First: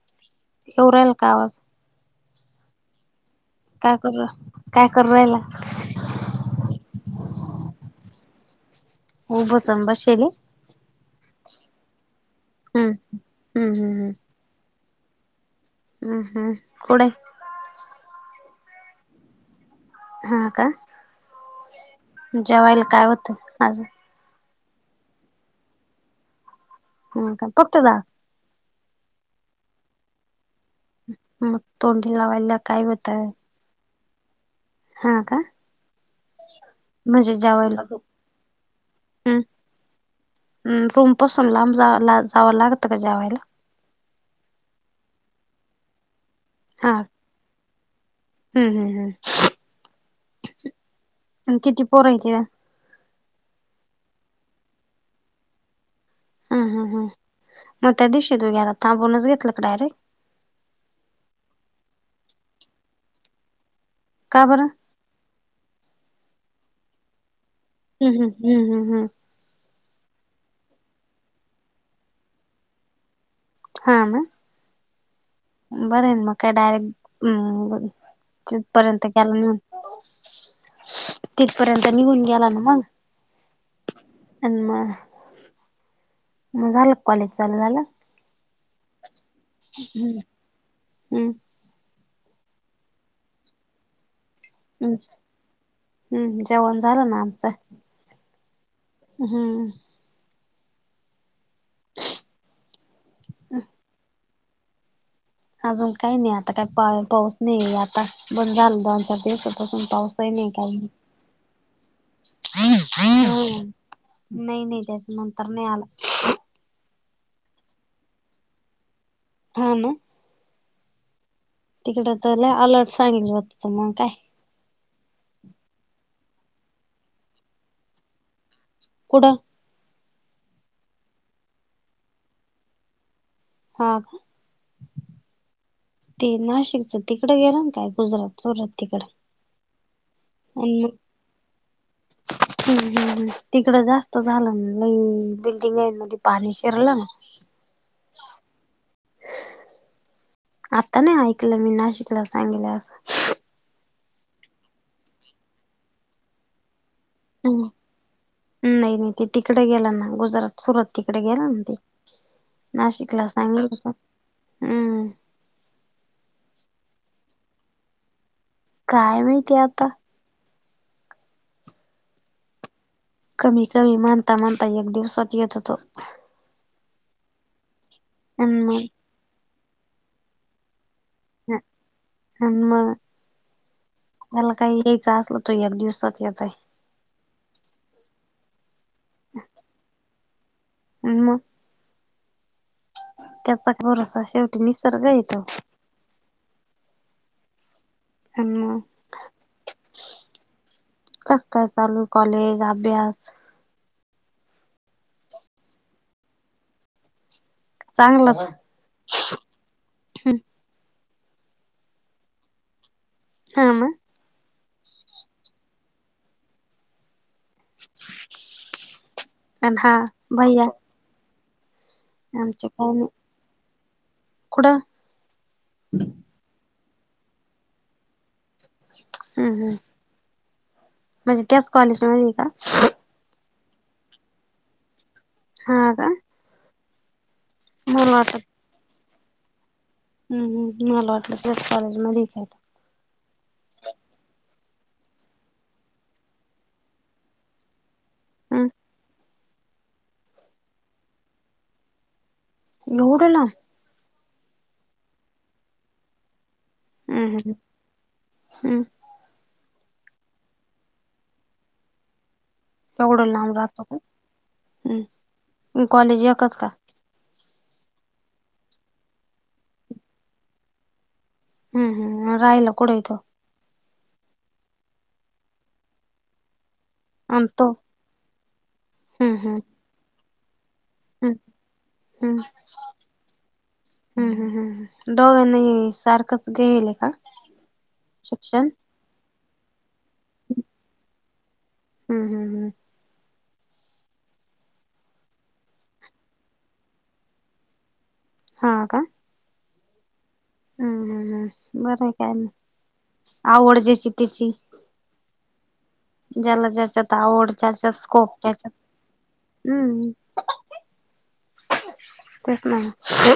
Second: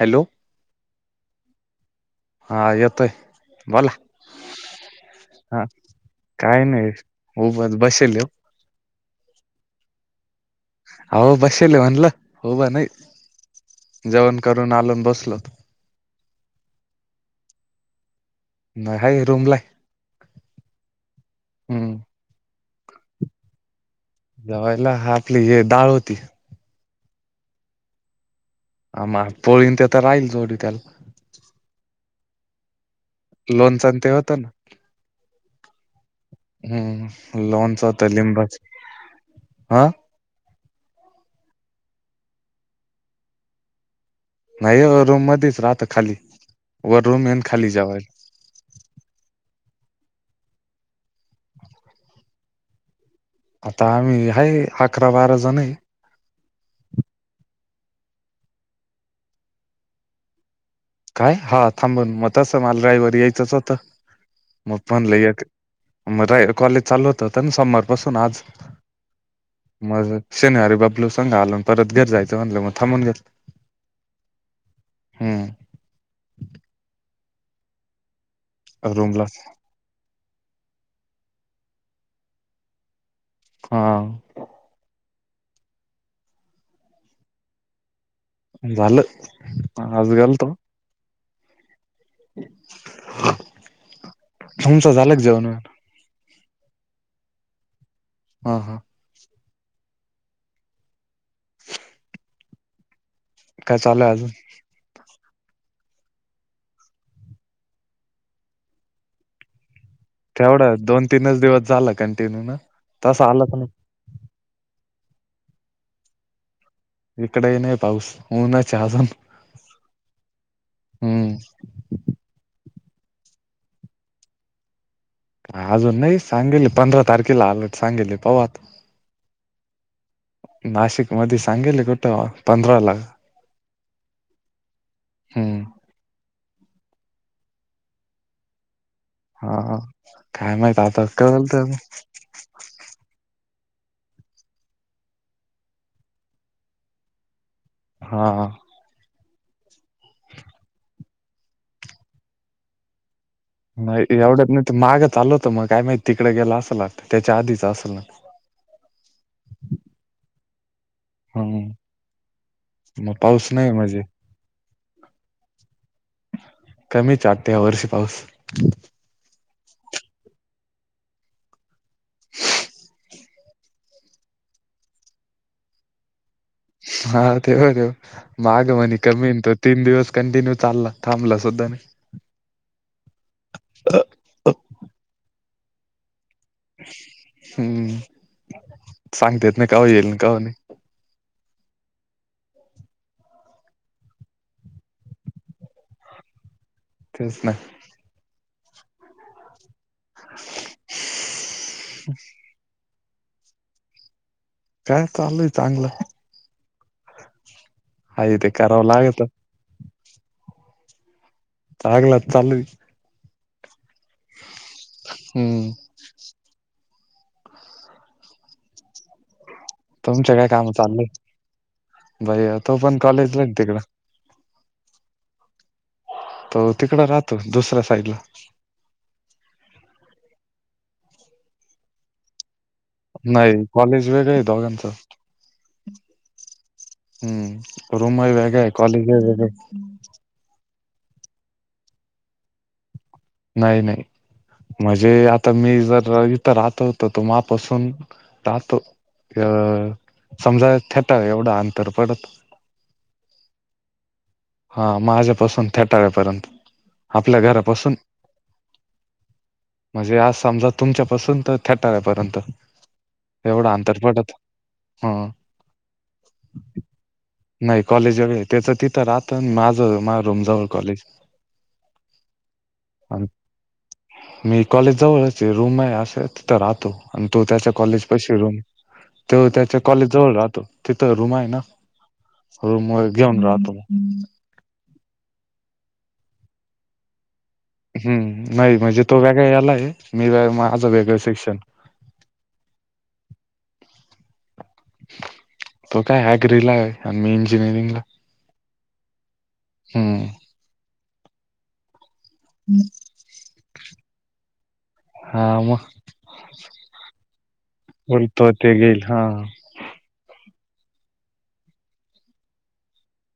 Hello एवराेला कावासं हा येत आहे काय कर काय कर रहिला हा काय नाही उब बसेल ये हो बसंब शेली हो बसेल म्हणलं होबा हम्म हम्म हम्म नाही जवण करून आलून बसलो हम हम कडे नाही हा रूमलाय हा का हम्म जेवायला काय होतं आज जवायला आपली हे डाळ होती हा का पक्तदा आ म पोळीन ते तर राहील जोडी त्याला मग तोंडी लावायला काय होतय लोनचा ते होत ना. हां का. म्हणजे हम्म जेवायला लोनचा तलीम बस हा. ह रूम पासून लांब जा जावं लागतं का जेवायला. नाही रूम मध्येच राहत खाली व रूम येन खाली जावाय. हम् हम् हम्. आणि किती पोरय क. आता आम्ही हा अकरा बारा जण आहे. हा हा हां मग त्या दिवशी तू घ्याला तर बोनस घेतलं का डायरेक्ट. काय हा थांबून मग तसं मालगाई व यायचंच होतं. काबर. पण ल कॉलेज चालू होत होता ना सोमार पासून हम्म हम्म आज. हम्म हम्म हम्म मग शेनहारी बापलू सांगा आला परत घर जायचं म्हणलं मग थांबून घेत. हा म हम्म बरं मग काय डायरेक्ट बोल. तिथपर्यंत रूमला गेला ना तिथपर्यंत निघून गेला ना मग. हा. आणि मग मग झालं कॉलेज चालू झालं. झालं. आज हम्म हम्म. मचा हम्म झाला जेवण. हम्म जेवण झालं ना आमचं. हा हां. हम्म. [unintelligible] काय चालूय अजून. अजून काही नाही आता काही पा पाऊस नाही आता बंद झाला दोनचाार दिवसपासून पाऊस. नाही का. तेवढा दोन तीनच दिवस झाला कंटिन्यू ना तसा आलाच नाही नाही नाही त्याच नंतर नाही आला. इकडई नाही पाऊस होऊन चाजन. हा ना. हम्म. तिकडे तरला अलर्ट सांगितलं होत मग काय. अजून नाही सांगेल पंधरा तारखेला आलट सांगेली पावा त. कडा. नाशिक मध्ये सांगेले कुठ पंधरा लाख. हग. हम्. ते नाशिकचं तिकड गेलं ना काय गुजरात चोरात तिकड. हा काय माहित आता का झालत. ह् तिकडं जास्त झालं ना ल बिल्डिंग आहे मध्ये पाणी शिरलं ना. [unintelligible] हा ह. आता नाही ऐकलं मी नाशिकला सांगितलं अस. नाही एवढंच नाही माग आल होत मग काय माहिित तिकडे गेयला असं लागतं त्याच्या आधीच असंगत. नाही नाही ते तिकडे गेला ना गुजरात. सुरत तिकडे गेला ना हम्म ते मग नाशिकला पाऊस सांगल नाही कस म्हणजे हम्म. कमी च आटते ह वर्षी पाऊस काय माहितीय आता. कमी कमी मानता माणता एक दिवसात येत होतो. हा तेव देव आणि माग म्हणे मग कमी त तीन दिवस कंटिन्यू चालला. थांबला ह सुद्धा नाही आमा याला काय यायचं असल तो या दिवसात याचाय हम्म सांगतेेत ना का येईल का नाही ह् मग त्याचा भरोसा शेवटी निसर्ग येतो तेच ना ह का का चालू कॉलेज अभ्यास काय चाललंय चांगलं य चांगलाच ते कराव लागत चगला चचाल ह म हम्म हा तुमच्या काय काम भैया चाललंय भैया आमच्या तो पण कायने कॉलेजला आहे ना तिकडं कुडं तो तिकड राहतो दुसऱ्या साईडला हम् हम् म्हणजे त्याच कॉलेजमध्येध्ये आहे का नाही कॉलेज वेगळं आहे दोघांच हा का हम्म मला रूमही वाटत वेग आहे कॉलेज वेग आहे हम्म मला वाटलं तेस कॉलेज म दखा नाही नाही म्हणजे आता मी जर इथं राहतो होत तो मापासून हम्म राहतो अ समजा ेता एवढं अंतर पडत येवढला हा माझ्यापासून थेटाव्यापर्यंत हम्म आपल्या हम्म घरापासून हम्म म्हणजे आज समजा तुमच्यापासून तर थेटरा्यापर्यंत लांब एवढं राहतो का अंतरपटत हम्म हम कॉलेज एकच का नाही कॉलेज वगैरे त्याचं तिथं राहत माझं मा रूमजवळ कॉलेज आहे हम् हम् राहिला कुठं इथं मी कॉलेजजवळच रूम आहे असे तिथं राहतो आणि तो त्याच्या कॉलेज पैशी रूम हम्म तो हम्म त्याच्या कॉलेज जवळ राहतो तिथं रूम हम्म आहे ना हम्म रूम घेऊन राहतो मग हम्म हम्म हम्म हम् दोघं नाही सारखंच घेईल आहे का हम्म शिक्षण नाही म्हणजे तो वेगळा याला आहे मी व माझं वेगळं शिक्षण हम् हम् हम् तो काय ऍग्री ला आहे आणि मी इंजिनिअरिंग ला हा का हम् हम् बरं आहे काय ना आवड ज्याची त्याची हा मग ज्याला ज्याच्यात आवड जाच्यात स्कोप बोलतो ते घेईल हा त्या्च्यात हम् तेच ना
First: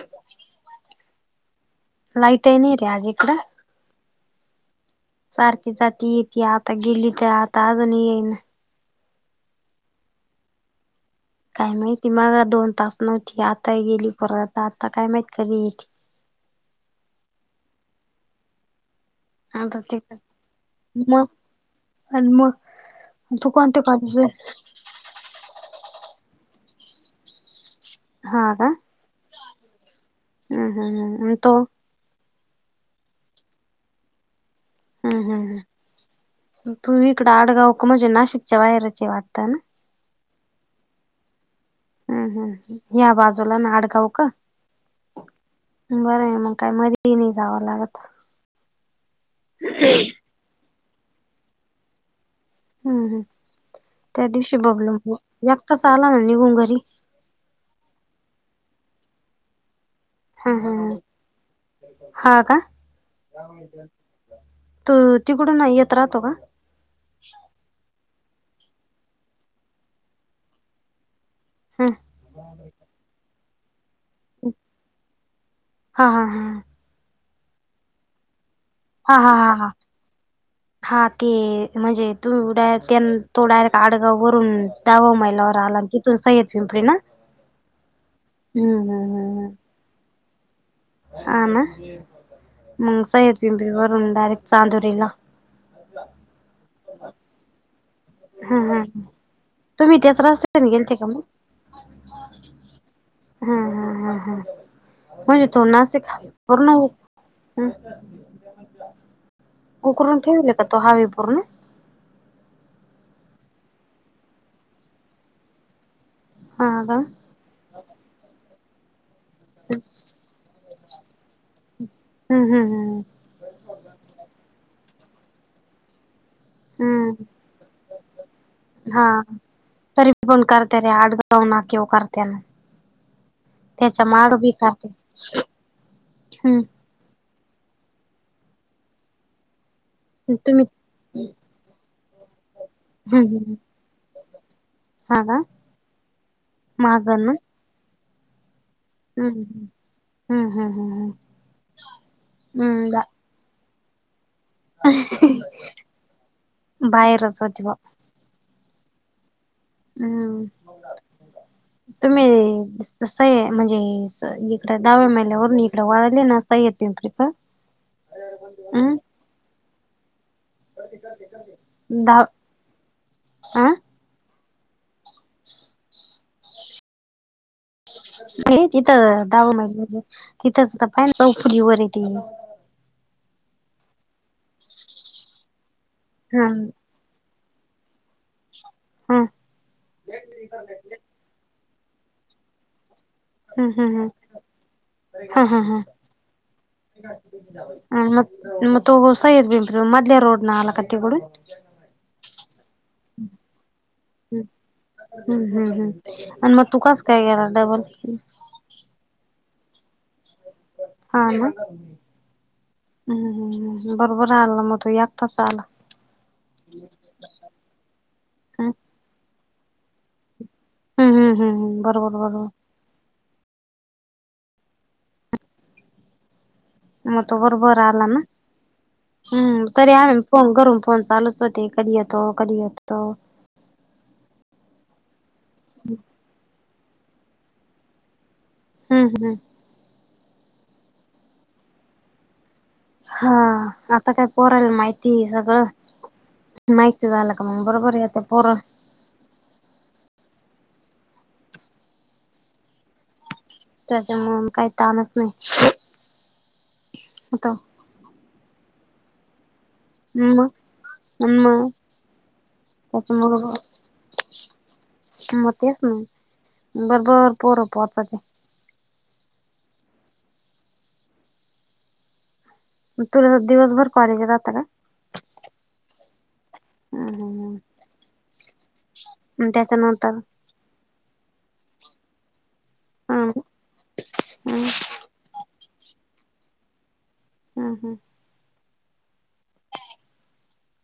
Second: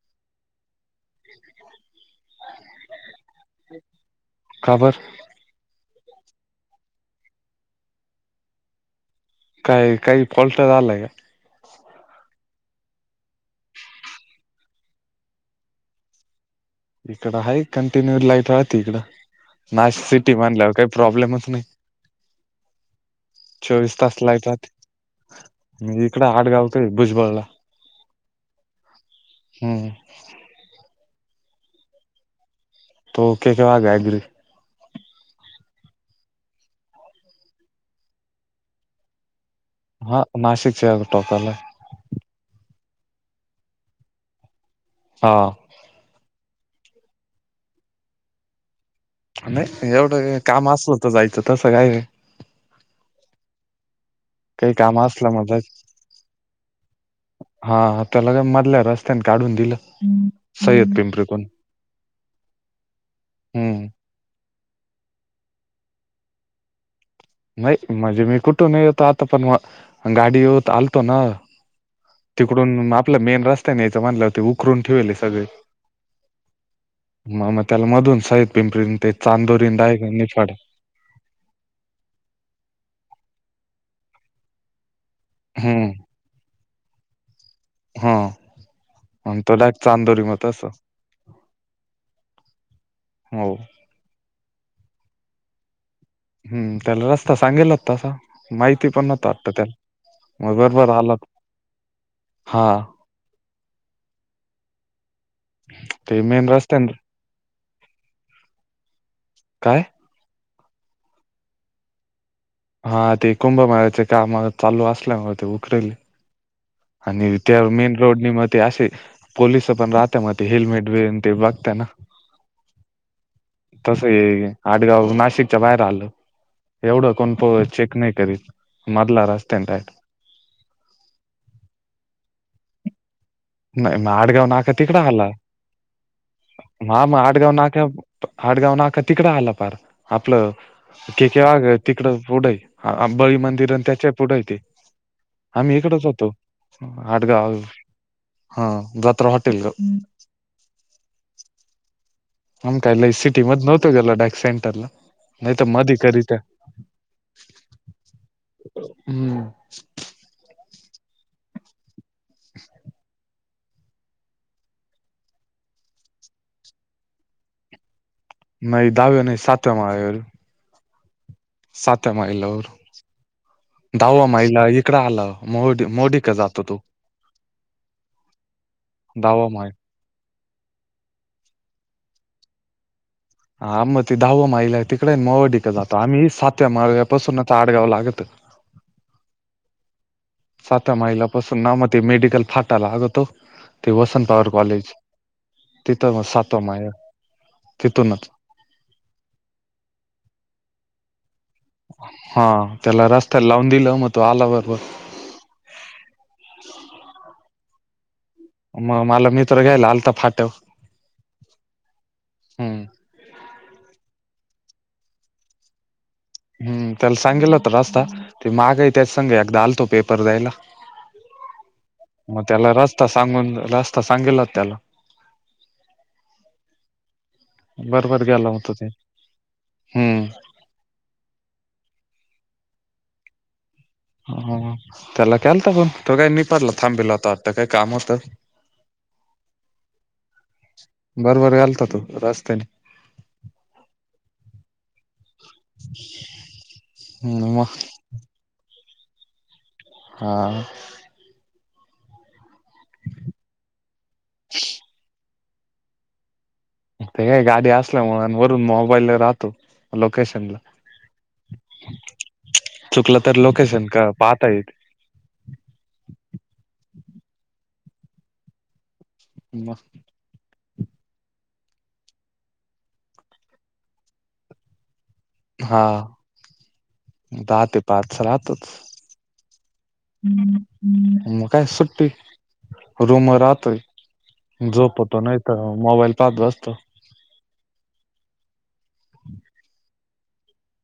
लाइटइ नाही रे आज इकडं का बरं सारखी जाती येती आता गेली तर आता अजून येईन काही काही फॉल्ट झालाय का काय माहिती मघा दोन तास नव्हती आता गेली परत आता आता काय माहित कधी येते इकड हाय कटिन्यू लाईट राहती इकडं आता ते नाशिक सिटी म्हणल्यावर काही मग प्रॉब्लेमच नाही. आणि मग तू कोणत्या चोवीस तास कॉलेजला लाईट राहते मी इकड आडगावकड आहे भुजबळला. हा का. हम्म. हम्म हम्म हम्म आणि तो? तो ओके तेव्हा [unintelligible] हा हा हा तुम्ही इकड आडगावक म्हणजे नाशिकच्या बाहेरचये वाटतं ना. हा नाशिकच्या टोकाला आहे. हम्म हम्म ह्या बाजूला आडगाव का. हा. बरं आहे मग काय मध्येही नाही जावं लागत. नाही एवढं काम असल तर जायचं तसं काय नाही. हम्म हम्म त्या दिवशी काही बबलू काम असलं मग एकटाच आला होता ना निघून घरी हा त्याला काय मधल्या रस्त्याने काढून दिलं. हा हा हा. सय्यद पिंपरीतून हा का हम्म तू तिकडून येत राहतो का. नाही म्हणजे मी कुठूनही येतो आता पण मग गाडी येत आलतो ना [unintelligible] तिकडून आपला मेन रस्तानी यायच म्हनल्यावर ते उखरून ठेवेल आहे सगळे. हा हा हा मग मग त्याला मधून सईद पिंपरी ते हा हा हा हा चांदोरींद डायरेक्ट निफाड हा ते म्हणजे तुम्ही उडा त्यां तो डायरेक्ट आडगाव वरून दहावा मैल नवरा आला आणि हम्म तिथून सय्यद पिंपरी ना. हा हम्म हम्म आणि तो डायरेक्ट चांदोरी मग असं. आ ना मग सय्यद हो पिंपरीहून डायरेक्ट चांदुरीला. हम्म त्याला रस्ता सांगेल होता तसा. हम हम माहिती पण नव्हता वाटतं त्याला तुम्ही त्याच मग रस्त्याने बरोबर गेलते का आला मग? हा हा हा हा हा. म्हणजे तो नासिक ते मेन वरन रस्त्याने काय [unintelligible] उकरून ठेवले का तो हावी पूर्ण. हा ते कुंभमेळ्याचे काम चालू असल्यामुळे ते उखरले [unintelligible] ए त्या मेन रोड नि म ते असे पोलिस पण राहते मग ते हेल्मेट बिन ते बघता ना हम्म हम्म हम्म तस हे आडगाव नाशिकच्या बाहेर आल. एवढं हम्म कोण पो चेक नाही करीत हा मधला रस्तान राईट तरी पण करत रे आडगाव नाकॅव करत्या ना. नाही त्याचा मग माग आडगाव बी नाका करते हम्म. म ह मग आडगाव नाका आडगाव नाका तिकडं आला पार आपलं तुम्ही के के वाघ आहे तिकड पुढंय हम्म हबळी हम्म मंदिर आणि त्याच्या पुढे य तेे हा का आम्ही इकडच होतो माग ना आटगाव हा जत्रा हॉटेल ला. हा हा हा हा. मंग काय लय सिटी मध नव्हतो गेलो डायरेक्ट सेंड टरला नाहीतर मध्ये कधी तर बाहेरच होती बा हम्म. हम्म तुम्ही [unintelligible] स म्हणजे इकडे दाहव्या महिल्यावरून इकडे वाळले ना. [unintelligible] नाही हम्म दहव्या नाही साातव्या माळ्यावर ये. [unintelligible] सातव्या दहा माईलवर. अ दहावा महिला इकडं आला. मोडी मोडीक जातो तू हे तिथं दहावा दाव म माळ म्हे तिथंच त पा [unintelligible] च फुली वर यती. हा मग ते दहावा मयला आहे तिकडे मोहडिक जातो. आम्ही हा सातव्या मार्ग्यापासूनच आडगाव लागत. ह. सात्या मयलापासून ना, म ते मेडिकल फाटा लागतो. हम्म ते हम्म हम्म वसंत पवार कॉलेज, हा हा हा तिथं म सातवा मायला तिथूनच. म तो सय्यद बिल्डर मधल्या रोड न आला का तिकडून? हा त्याला रस्त्याला लावून दिलं, मग तो हम्म आला बरोबर. हम्म हम् हम्. अन मग तु कास काय गेला डबल? म मला मित्र घ्यायला आलता फाट्यावर. हा ना? हम्म हम्म हम्म बरोबर आलं म तू, एकटाच आला. हम्म त्याला सांगेल होता रस्ता, ते हम्म मागाय त्याच सांग एकदा आलतो पेपर द्यायला. हम्म हम्म बरोबर म बरोबर त्याला रस्ता सांगून, रस्ता सांगेल त्याला. मग तो बरोबर आला ना? गेला होता ते हम्म तरी आमी हम्म फोन करून फोन चालूच होते कधी येतो, कधी येतो ह त्याला केलता फोन. तो काय निफाडला थांबेल आता आता काय काम होतं. हम्म हम्म. बरोबर यालता तू रस्त्यानी. हा, आता काय पोराला माहितीए सगळं. माहिती झालं का मग बरोबर येता पोर. हा. त्याच्यामुळून काही ताणच नाही. ते काय आता गाडी असल्यामुळे, अन वरून मोबाईल राहतो. लोकेशनला, मग मग चुकलं तर त्याच्यामुळं लोकेशन का पाहता येते. मग तेच ना, बरोबर पोरं पोहचाती. मग तुला दिवसभर कॉलेज राहत का? हा. हम्म हम्म दहा ते पाच राहतच. हम्म. त्याच्यानंतर हम्म हम्म. मग काय सुट्टी, रुम हम्म राहतोय हम्म झोपत. तो नाही तर मोबाईल पाहत् बसतो. हम्म.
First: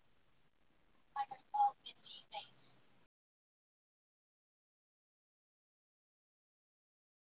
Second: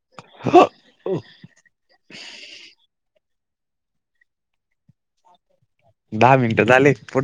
[unintelligible] दहा मिनटं झाले पुढ